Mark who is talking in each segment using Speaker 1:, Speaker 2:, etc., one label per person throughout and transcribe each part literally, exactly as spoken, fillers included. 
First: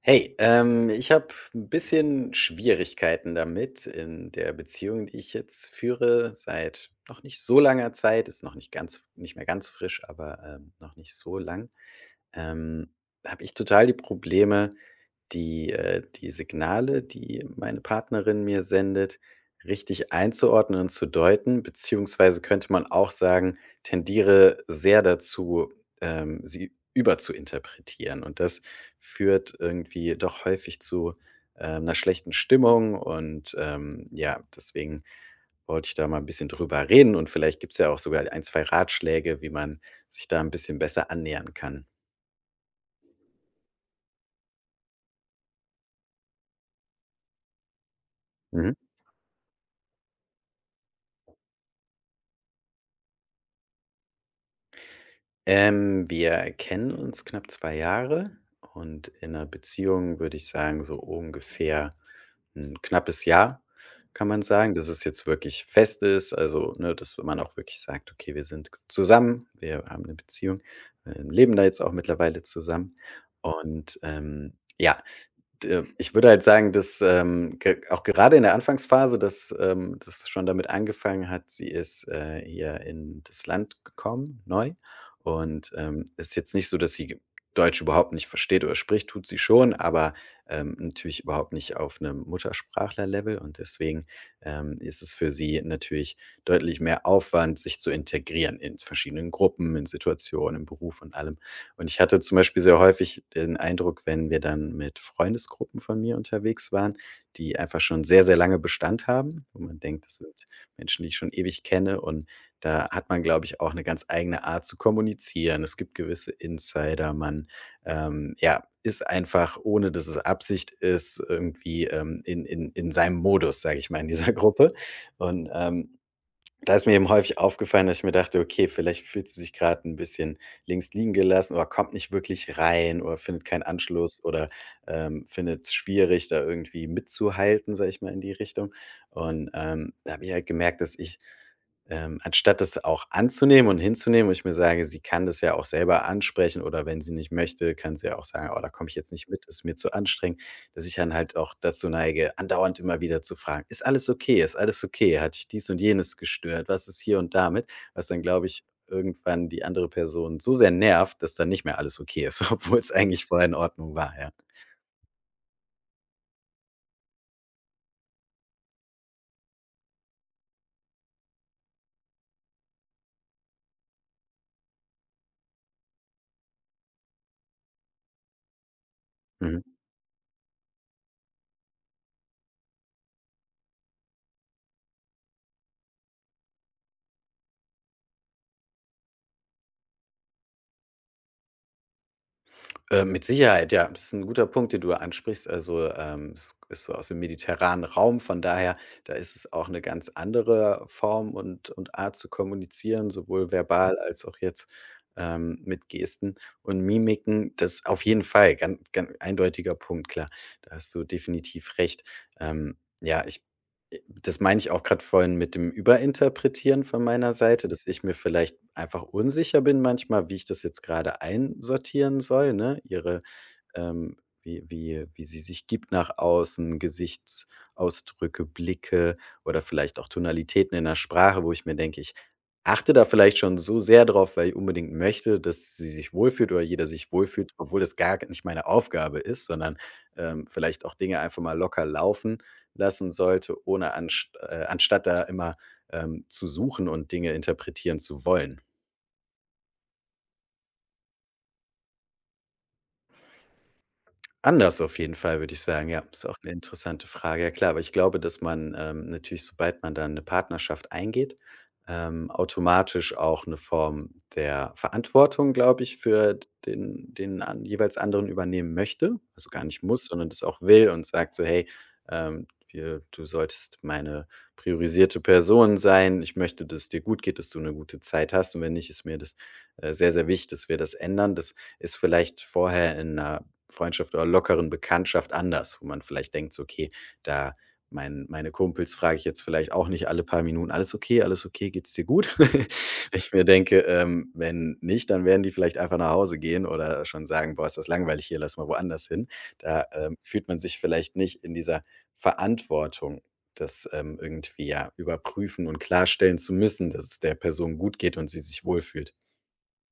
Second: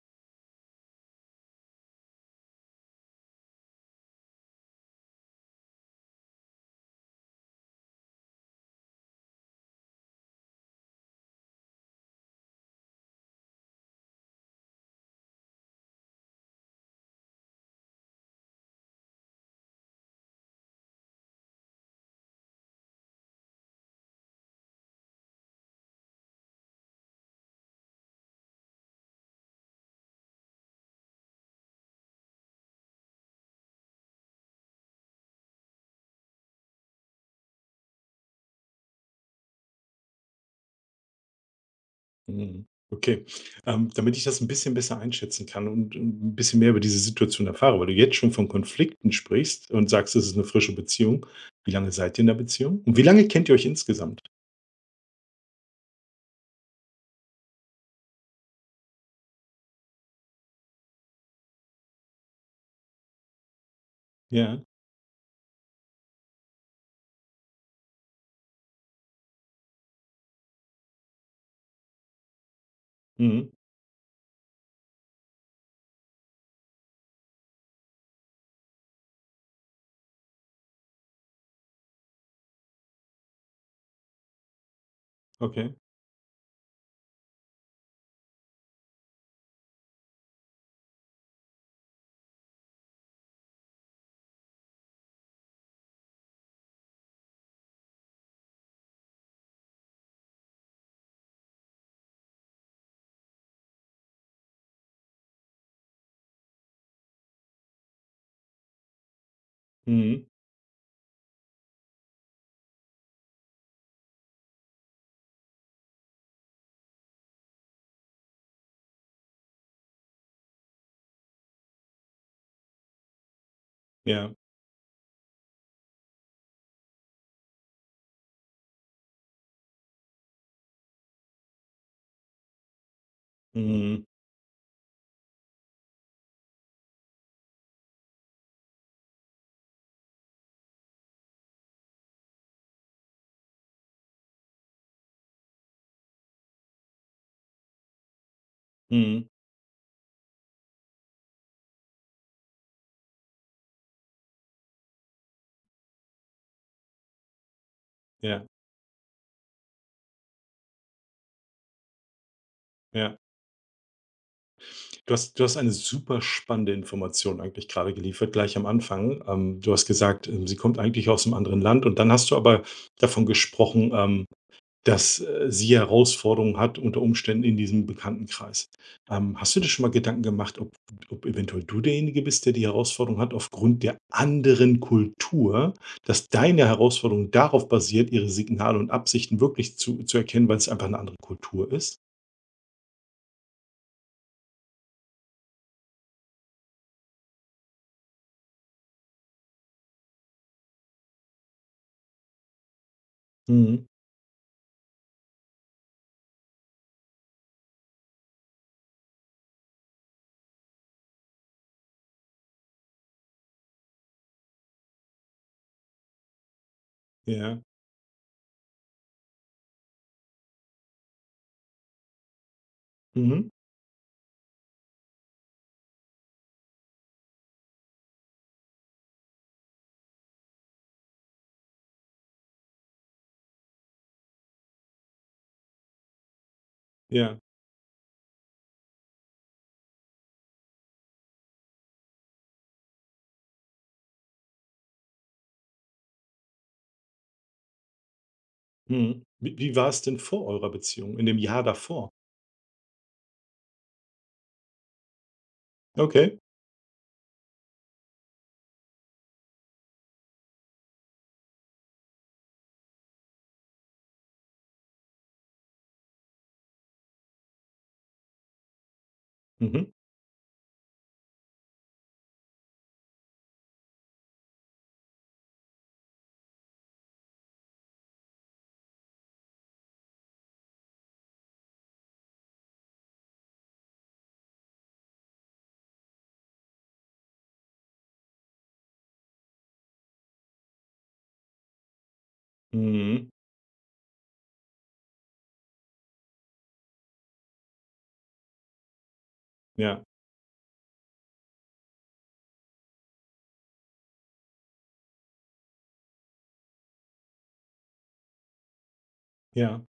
Speaker 1: Hey, ähm, ich habe ein bisschen Schwierigkeiten damit in der Beziehung, die ich jetzt führe seit noch nicht so langer Zeit. Ist noch nicht ganz nicht mehr ganz frisch, aber, ähm, noch nicht so lang. Ähm, Habe ich total die Probleme, die äh, die Signale, die meine Partnerin mir sendet, richtig einzuordnen und zu deuten, beziehungsweise könnte man auch sagen, tendiere sehr dazu, ähm, sie überzuinterpretieren. Und das führt irgendwie doch häufig zu äh, einer schlechten Stimmung. Und ähm, ja, deswegen wollte ich da mal ein bisschen drüber reden. Und vielleicht gibt es ja auch sogar ein, zwei Ratschläge, wie man sich da ein bisschen besser annähern kann.
Speaker 2: Mhm. Okay. Ähm, damit ich das ein bisschen besser einschätzen kann und äh, ein bisschen mehr über diese Situation erfahre, weil du jetzt schon von
Speaker 1: Mhm.
Speaker 2: Konflikten sprichst und sagst, es ist eine frische Beziehung. Wie lange seid ihr in der Beziehung? Und wie lange kennt ihr euch insgesamt?
Speaker 1: Ähm, wir kennen uns knapp zwei Jahre und in 'ner Beziehung würde ich sagen, so ungefähr 'n knappes Jahr, kann man
Speaker 2: Ja.
Speaker 1: sagen, dass es jetzt wirklich fest ist. Also, ne, dass man auch wirklich sagt: „Okay, wir sind zusammen, wir haben eine Beziehung, ähm, leben da jetzt auch mittlerweile zusammen.“
Speaker 2: Mhm.
Speaker 1: Und, ähm, ja, D ich würde halt sagen, dass, ähm, ge auch gerade in der Anfangsphase, dass, ähm dass schon damit angefangen hat, sie ist, äh, hier in das Land gekommen, neu, und,
Speaker 2: Okay.
Speaker 1: ähm, ist jetzt nicht so, dass sie g Deutsch überhaupt nicht versteht oder spricht, tut sie schon, aber, ähm, natürlich überhaupt nicht auf einem Muttersprachler-Level, und deswegen, ähm, ist es für sie natürlich deutlich mehr Aufwand, sich zu integrieren in verschiedenen Gruppen, in Situationen, im Beruf und allem. Und ich hatte zum Beispiel sehr häufig den Eindruck, wenn wir dann mit Freundesgruppen von mir unterwegs waren, die einfach schon sehr, sehr lange Bestand haben, wo man denkt, das
Speaker 2: Mhm.
Speaker 1: sind Menschen, die ich schon ewig kenne, und da hat man, glaube ich, auch eine ganz eigene Art zu kommunizieren. Es gibt gewisse Insider, man, ähm, ja, ist einfach, ohne dass es Absicht ist, irgendwie, ähm, in in in seinem Modus, sage ich mal, in dieser
Speaker 2: Ja.
Speaker 1: Gruppe. Und, ähm da ist mir eben häufig aufgefallen, dass ich mir dachte: „Okay, vielleicht fühlt sie sich gerade ein bisschen links liegen gelassen oder kommt nicht wirklich rein oder findet keinen
Speaker 2: Mhm.
Speaker 1: Anschluss oder, ähm, findet es schwierig, da irgendwie mitzuhalten“, sage ich mal in die Richtung. Und, ähm, da habe ich halt gemerkt, dass ich, ähm, anstatt das auch anzunehmen und hinzunehmen, wo ich mir sage, sie kann das ja auch selber ansprechen, oder wenn sie nicht möchte, kann sie ja auch sagen: „Oh, da komme ich jetzt nicht
Speaker 2: Mhm.
Speaker 1: mit, ist mir zu anstrengend“, dass ich dann halt auch dazu neige, andauernd immer wieder zu fragen: „Ist alles okay? Ist alles okay? Hat dich dies und jenes gestört? Was ist hier und damit?“ Was dann,
Speaker 2: Ja,
Speaker 1: glaube ich, irgendwann die andere Person so sehr nervt, dass dann nicht mehr alles okay ist, obwohl es
Speaker 2: ja.
Speaker 1: eigentlich vorher in Ordnung war, ja.
Speaker 2: Du hast du hast eine super spannende Information eigentlich gerade geliefert, gleich am Anfang. Ähm, du hast gesagt, ähm, sie kommt eigentlich aus einem anderen Land und dann hast du aber davon gesprochen, ähm dass, äh, sie Herausforderungen hat unter Umständen in diesem Bekanntenkreis. Ähm, hast du
Speaker 1: Mhm.
Speaker 2: dir schon mal Gedanken gemacht, ob ob eventuell du derjenige bist, der die Herausforderung hat aufgrund der anderen Kultur, dass deine Herausforderung darauf basiert, ihre Signale und Absichten wirklich zu zu erkennen, weil es einfach eine andere Kultur ist?
Speaker 1: Äh, mit Sicherheit, ja. Das ist ein guter Punkt, den du ansprichst. Also, ähm, es ist so aus dem mediterranen Raum, von daher, da ist es auch eine ganz andere Form und und Art zu kommunizieren, sowohl
Speaker 2: Mhm.
Speaker 1: verbal als auch jetzt, ähm, mit Gesten und Mimiken. Das ist auf jeden Fall ganz ganz eindeutiger Punkt, klar. Da hast du definitiv recht. Ähm, ja, ich äh, Das meine ich auch gerade vorhin mit dem Überinterpretieren von meiner
Speaker 2: Ja.
Speaker 1: Seite, dass ich mir vielleicht einfach unsicher bin manchmal, wie ich das jetzt gerade einsortieren soll, ne? Ihre
Speaker 2: Mhm.
Speaker 1: ähm, wie wie wie sie sich gibt nach außen, Gesichtsausdrücke, Blicke oder vielleicht auch Tonalitäten in der Sprache, wo ich mir denke, ich achte da vielleicht schon so sehr drauf, weil ich unbedingt möchte, dass sie sich wohlfühlt oder jeder sich
Speaker 2: Ja.
Speaker 1: wohlfühlt, obwohl das gar nicht meine Aufgabe ist, sondern, ähm, vielleicht auch Dinge einfach mal locker laufen lassen sollte, ohne anst äh, anstatt da immer, ähm, zu suchen und Dinge interpretieren zu wollen.
Speaker 2: Mhm. Wie wie war es denn vor eurer Beziehung, in dem Jahr davor?
Speaker 1: Anders auf jeden Fall, würde ich sagen, ja. Ist auch
Speaker 2: Okay.
Speaker 1: eine interessante Frage. Ja klar, aber ich glaube, dass man, ähm, natürlich, sobald man dann eine Partnerschaft eingeht, ähm, automatisch auch eine Form der Verantwortung, glaube ich, für den den an jeweils anderen übernehmen möchte. Also, gar nicht
Speaker 2: Mhm.
Speaker 1: muss, sondern das auch will und sagt so: „Hey, ähm, wir du solltest meine priorisierte Person sein. Ich möchte, dass es dir gut geht, dass du eine gute Zeit hast, und wenn nicht, ist mir das, äh, sehr, sehr wichtig, dass wir das ändern.“ Das ist vielleicht vorher in 'ner Freundschaft oder lockeren Bekanntschaft anders, wo man vielleicht denkt so: „Okay, da mein meine Kumpels frage ich jetzt vielleicht auch nicht alle paar Minuten: „Alles okay, alles okay, geht's dir gut?“
Speaker 2: Mhm.
Speaker 1: Ich mir denke, ähm, wenn nicht, dann werden die vielleicht einfach nach Hause gehen oder schon sagen: „Boah, ist das langweilig hier, lass mal woanders hin.“ Da,
Speaker 2: Ja.
Speaker 1: ähm, fühlt man sich vielleicht nicht in dieser Verantwortung, das, ähm, irgendwie, ja, überprüfen und klarstellen zu müssen, dass es der Person gut geht und sie sich wohlfühlt.
Speaker 2: Ja.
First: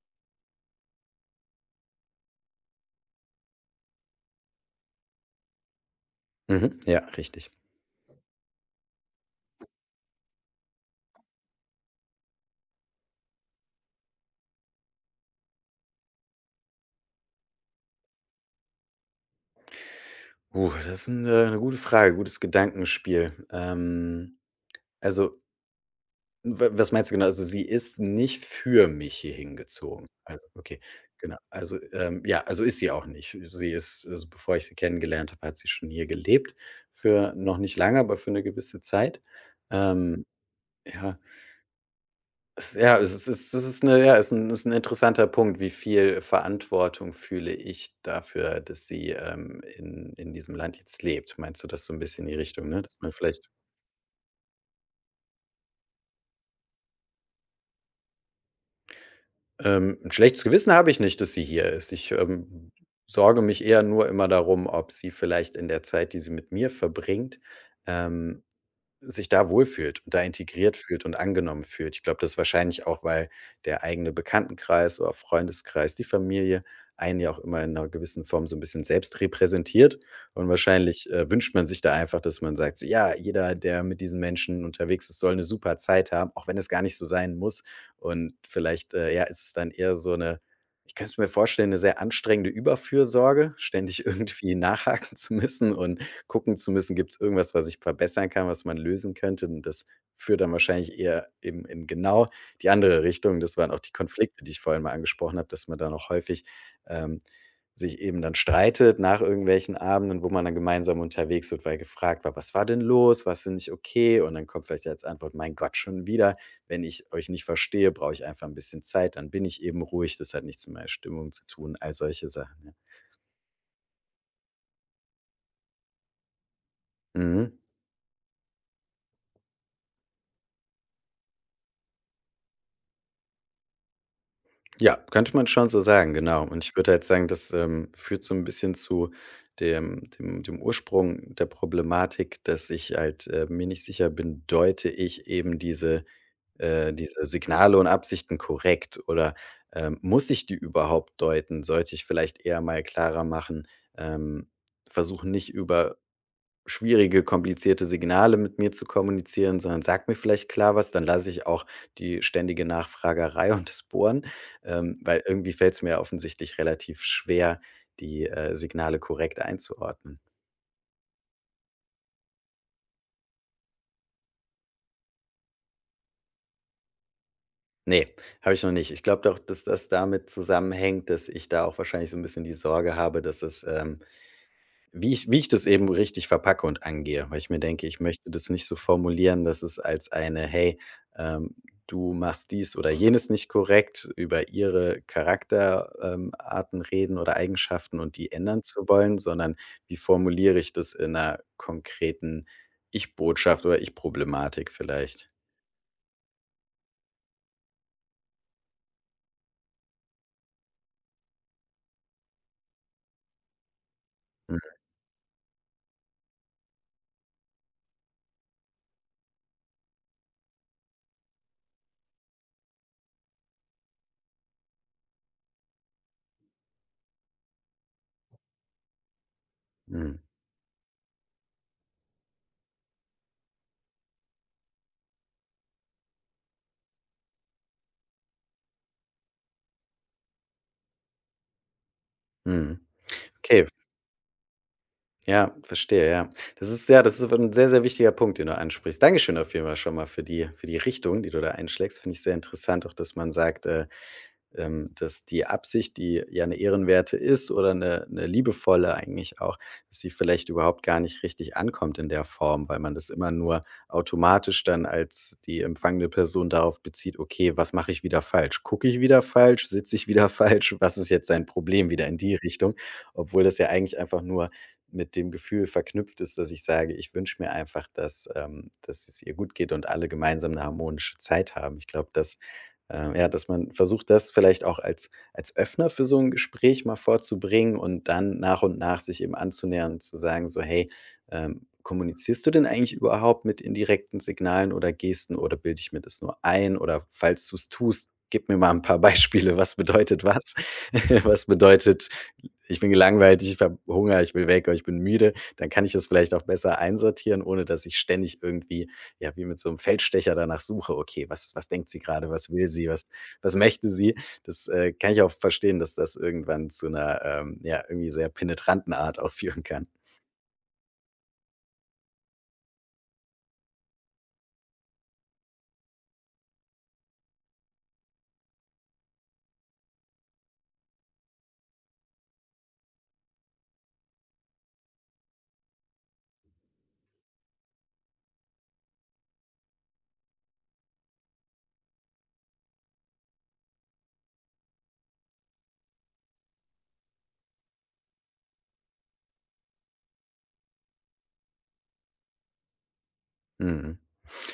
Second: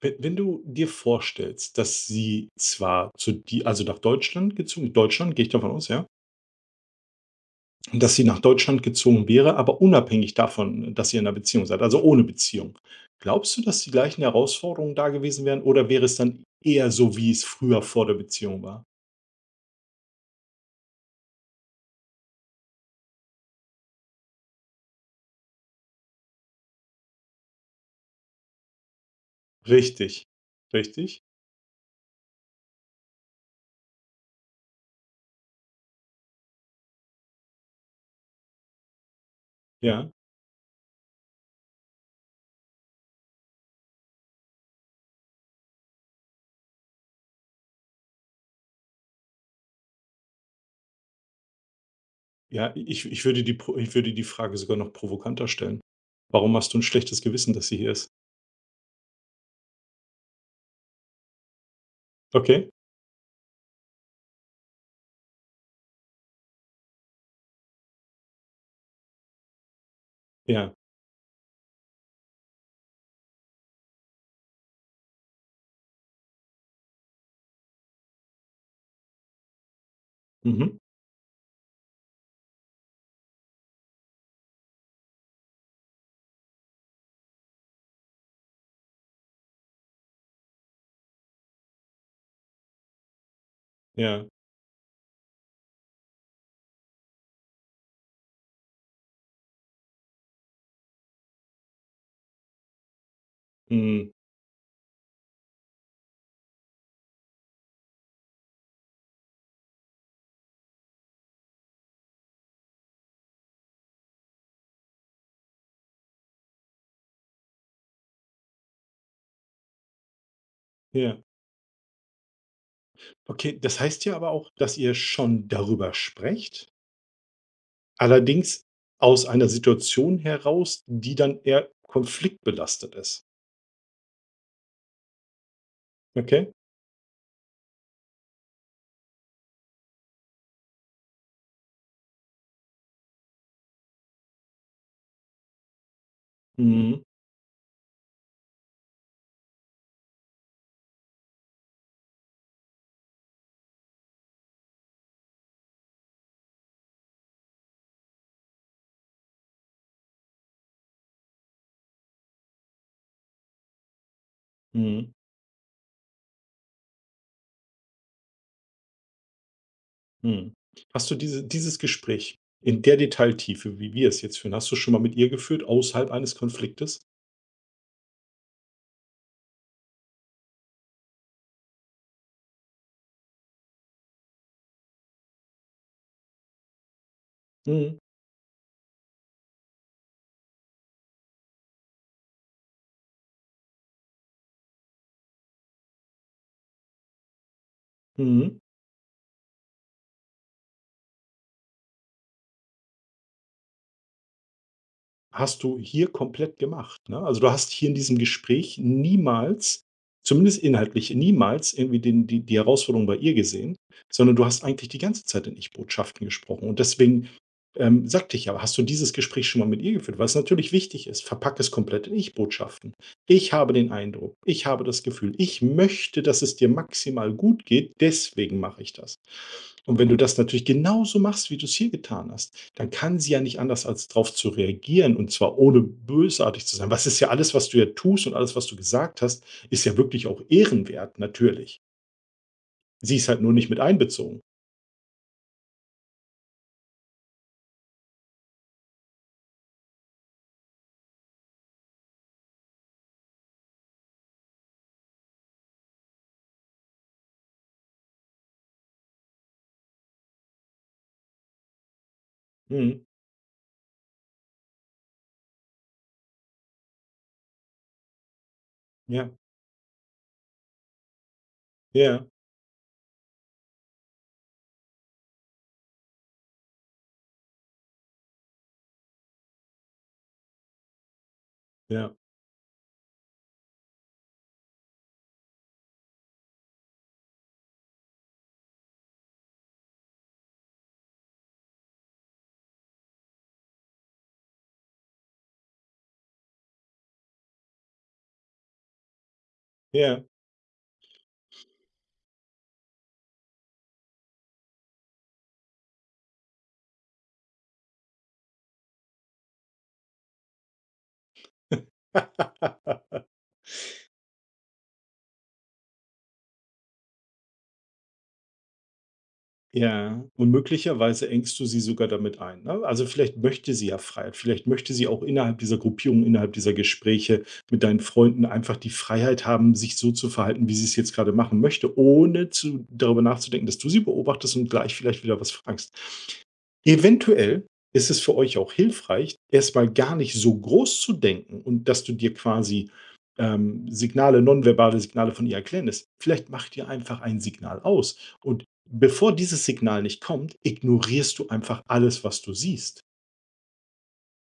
Speaker 2: Wenn wenn du dir vorstellst, dass sie zwar zu die also nach Deutschland gezogen Deutschland, gehe ich davon aus, ja?
Speaker 1: Mhm, ja, richtig.
Speaker 2: Dass sie nach Deutschland gezogen wäre, aber unabhängig davon, dass ihr in einer Beziehung seid, also ohne Beziehung. Glaubst du, dass die gleichen Herausforderungen da gewesen wären oder wäre es dann eher so, wie es früher vor der Beziehung war?
Speaker 1: Uh, das ist eine äh 'ne gute Frage, gutes Gedankenspiel. Ähm, also, wa was meinst du genau? Also, sie ist nicht für mich hier hingezogen.
Speaker 2: Richtig,
Speaker 1: Also, okay,
Speaker 2: richtig.
Speaker 1: genau. Also, ähm, ja, also ist sie auch nicht. Sie ist, also bevor ich sie kennengelernt habe, hat sie schon hier gelebt, für noch nicht lange, aber für eine gewisse Zeit.
Speaker 2: Ja,
Speaker 1: Ähm, ja. Es ja, es ist es ist eine ja, es ist 'n ist ein interessanter Punkt. Wie viel Verantwortung fühle ich dafür, dass sie, ähm, in in diesem Land jetzt lebt? Meinst du das so ein bisschen in die Richtung,
Speaker 2: ja,
Speaker 1: ne? Dass
Speaker 2: ich
Speaker 1: man
Speaker 2: ich würde
Speaker 1: vielleicht
Speaker 2: die Pro ich würde die Frage sogar noch provokanter stellen. Warum hast du ein schlechtes Gewissen, dass sie hier ist?
Speaker 1: ähm, 'n schlechtes Gewissen habe ich nicht, dass sie hier ist. Ich,
Speaker 2: Okay,
Speaker 1: ähm, sorge mich eher nur immer darum, ob sie vielleicht in der Zeit, die sie mit mir verbringt, ähm sich da wohlfühlt und da
Speaker 2: ja,
Speaker 1: integriert fühlt und angenommen fühlt. Ich glaube, das ist wahrscheinlich auch, weil der eigene Bekanntenkreis oder Freundeskreis, die Familie einen ja auch immer in einer gewissen Form so ein bisschen selbst repräsentiert, und
Speaker 2: mhm,
Speaker 1: wahrscheinlich, äh, wünscht man sich da einfach, dass man sagt so: „Ja, jeder, der mit diesen Menschen unterwegs ist, soll eine super Zeit haben, auch wenn es gar nicht so sein muss.“ Und vielleicht, äh, ja, ist es dann eher so eine, ich könnte es mir vorstellen, eine sehr anstrengende Überfürsorge, ständig
Speaker 2: ja,
Speaker 1: irgendwie nachhaken zu müssen und gucken zu müssen, gibt's irgendwas, was ich verbessern kann, was man lösen könnte. Und das führt dann wahrscheinlich eher eben in genau die andere Richtung. Das waren auch die
Speaker 2: mhm,
Speaker 1: Konflikte, die ich vorhin mal angesprochen habe, dass man dann auch häufig, ähm, sich eben dann streitet nach irgendwelchen Abenden, wo man dann gemeinsam unterwegs wird, weil gefragt war: „Was war denn los? War's denn nicht okay?“ Und dann kommt vielleicht als Antwort: „Mein Gott, schon wieder. Wenn ich euch nicht verstehe, brauche ich einfach ein bisschen Zeit, dann bin ich eben ruhig. Das hat nichts mit meiner
Speaker 2: ja.
Speaker 1: Stimmung zu tun.“ All solche Sachen, ja.
Speaker 2: Okay, das heißt ja aber auch, dass ihr schon darüber sprecht,
Speaker 1: Mhm.
Speaker 2: allerdings aus einer Situation heraus, die dann eher konfliktbelastet ist.
Speaker 1: Ja, könnte man schon so sagen, genau.
Speaker 2: Okay?
Speaker 1: Und ich würde halt sagen, das, ähm, führt so ein bisschen zu dem dem dem Ursprung der Problematik, dass ich halt, äh, mir nicht sicher bin, deute ich eben diese äh,
Speaker 2: Mhm.
Speaker 1: diese Signale und Absichten korrekt, oder, ähm, muss ich die überhaupt deuten? Sollte ich vielleicht eher mal klarer machen, ähm, versuchen, nicht über schwierige, komplizierte Signale mit mir zu kommunizieren, sondern sagt mir vielleicht klar was, dann lasse ich auch die ständige Nachfragerei und das Bohren, ähm,
Speaker 2: Mhm.
Speaker 1: weil irgendwie fällt es mir offensichtlich relativ schwer, die, äh, Signale korrekt einzuordnen.
Speaker 2: Mhm. Hast du diese dieses Gespräch in der Detailtiefe, wie wir es jetzt führen, hast du schon mal mit ihr geführt außerhalb eines Konfliktes?
Speaker 1: Ne, habe ich noch nicht. Ich glaube doch, dass das damit zusammenhängt, dass ich da auch wahrscheinlich so ein bisschen die Sorge habe, dass es, ähm Wie ich wie ich das eben richtig verpacke und angehe, weil ich mir denke,
Speaker 2: Mhm.
Speaker 1: ich möchte das nicht so formulieren, dass es als eine: „Hey, ähm, du machst dies oder jenes nicht korrekt“, über ihre Charakterarten ähm, Arten reden oder Eigenschaften und die
Speaker 2: Mhm.
Speaker 1: ändern zu wollen, sondern wie formuliere ich das in einer konkreten Ich-Botschaft oder Ich-Problematik vielleicht?
Speaker 2: Hast du hier komplett gemacht, ne? Also, du hast hier in diesem Gespräch niemals, zumindest inhaltlich niemals irgendwie den die die Herausforderung bei ihr gesehen, sondern du
Speaker 1: Mhm,
Speaker 2: hast eigentlich die ganze Zeit in Ich-Botschaften gesprochen. Und deswegen, ähm, sagte ich ja: „Hast du dieses Gespräch schon mal mit ihr geführt?“ Weil's natürlich wichtig ist. Verpack es komplett in Ich-Botschaften. „Ich habe den Eindruck. Ich habe das Gefühl. Ich möchte, dass es dir maximal gut geht. Deswegen mache ich das.“ Und wenn du
Speaker 1: mhm,
Speaker 2: das natürlich genauso machst, wie du es hier getan hast, dann kann sie ja nicht anders, als darauf zu reagieren und zwar ohne bösartig zu sein. Was ist ja alles, was du ja tust und alles, was du gesagt hast, ist ja wirklich auch ehrenwert, natürlich.
Speaker 1: mhm.
Speaker 2: Sie ist halt nur
Speaker 1: Okay.
Speaker 2: nicht mit einbezogen.
Speaker 1: Ja, verstehe, ja. Das ist ja, das ist ein sehr, sehr wichtiger Punkt, den du ansprichst. Dankeschön auf jeden Fall schon mal für die für die Richtung, die du da einschlägst. Finde ich sehr interessant auch, dass man sagt, äh ähm, dass die Absicht, die ja eine ehrenwerte ist oder eine 'ne liebevolle eigentlich auch, dass sie vielleicht überhaupt gar nicht richtig ankommt in der Form, weil man
Speaker 2: Mhm.
Speaker 1: das immer nur automatisch dann als die empfangende Person darauf bezieht: „Okay, was mache ich wieder falsch? Gucke ich wieder
Speaker 2: Ja,
Speaker 1: falsch? Sitze ich wieder falsch? Was ist jetzt sein Problem?“ Wieder in
Speaker 2: ja,
Speaker 1: die Richtung, obwohl das ja eigentlich einfach nur mit dem Gefühl verknüpft ist, dass ich sage: „Ich wünsche mir einfach, dass ähm, dass es ihr gut geht und alle gemeinsam 'ne harmonische Zeit haben.“ Ich glaube,
Speaker 2: ja,
Speaker 1: das ähm, ja, dass man versucht, das vielleicht auch als als Öffner für so ein Gespräch mal vorzubringen und dann nach und nach sich eben anzunähern und zu sagen so: „Hey, ähm, kommunizierst du denn eigentlich überhaupt mit indirekten Signalen oder Gesten, oder bilde ich mir das nur ein? Oder falls du es tust, gib mir mal ein paar Beispiele. Was bedeutet
Speaker 2: ja.
Speaker 1: was? Was bedeutet: Ich bin gelangweilt, ich habe Hunger, ich will weg oder ich bin müde?“ Dann kann ich das vielleicht auch besser einsortieren, ohne dass ich ständig irgendwie, ja, wie mit so 'm Feldstecher danach suche, okay, was was denkt sie grade, was will sie, was was möchte sie? Das, äh, kann ich auch verstehen, dass das irgendwann zu 'ner, ähm, ja, irgendwie sehr penetranten Art auch führen kann.
Speaker 2: Ja, und möglicherweise engst du sie sogar damit ein, ne? Also, vielleicht möchte sie ja Freiheit. Vielleicht möchte sie auch innerhalb dieser Gruppierung, innerhalb dieser Gespräche mit deinen Freunden einfach die Freiheit haben, sich so zu verhalten, wie sie es jetzt gerade machen möchte, ohne zu darüber nachzudenken, dass du sie beobachtest und gleich vielleicht wieder was fragst. Eventuell ist es für euch auch hilfreich, erstmal gar nicht so groß zu denken und dass du dir quasi, ähm, Signale nonverbale Signale von ihr erklären lässt. Vielleicht macht ihr einfach ein Signal aus. Und bevor dieses Signal nicht kommt, ignorierst du einfach alles, was du siehst.
Speaker 1: Mhm.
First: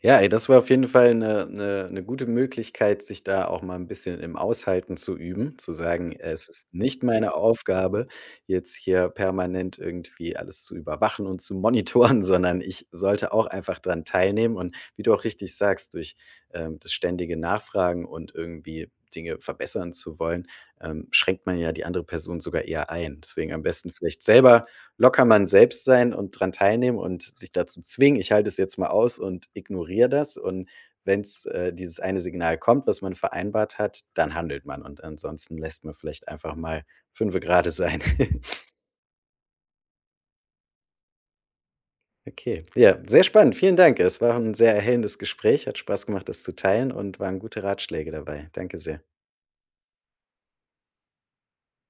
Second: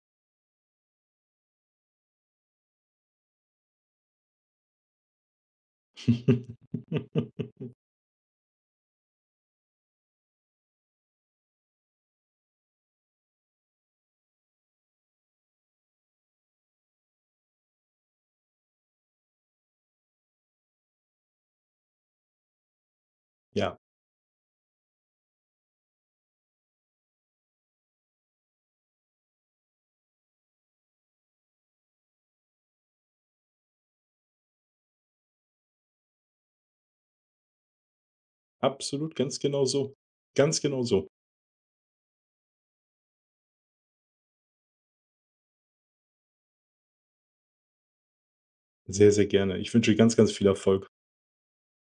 Speaker 1: Ja, ey, das war auf jeden Fall eine eine 'ne gute Möglichkeit, sich da auch mal ein bisschen im Aushalten zu üben, zu sagen: „Es ist nicht meine Aufgabe, jetzt hier permanent irgendwie alles zu überwachen und zu monitoren, sondern ich sollte auch einfach dran teilnehmen.“ Und wie du auch richtig sagst, durch, ähm, das ständige Nachfragen und irgendwie Dinge verbessern zu wollen, ähm, schränkt man ja die andere Person sogar eher ein. Deswegen am
Speaker 2: Ja,
Speaker 1: besten vielleicht selber Locker man selbst sein und dran teilnehmen und sich dazu zwingen: „Ich halte es jetzt mal aus und ignoriere das.“ Und wenn's, äh, dieses eine Signal kommt, was man vereinbart hat, dann handelt man, und ansonsten lässt man vielleicht einfach mal Fünfe grade sein.
Speaker 2: absolut, ganz genau so. Ganz genau so.
Speaker 1: Okay, ja, sehr spannend. Vielen Dank. Es war ein sehr erhellendes Gespräch, hat Spaß gemacht, das zu teilen, und waren gute Ratschläge dabei. Danke sehr.
Speaker 2: Sehr, sehr gerne. Ich wünsche dir ganz, ganz viel Erfolg.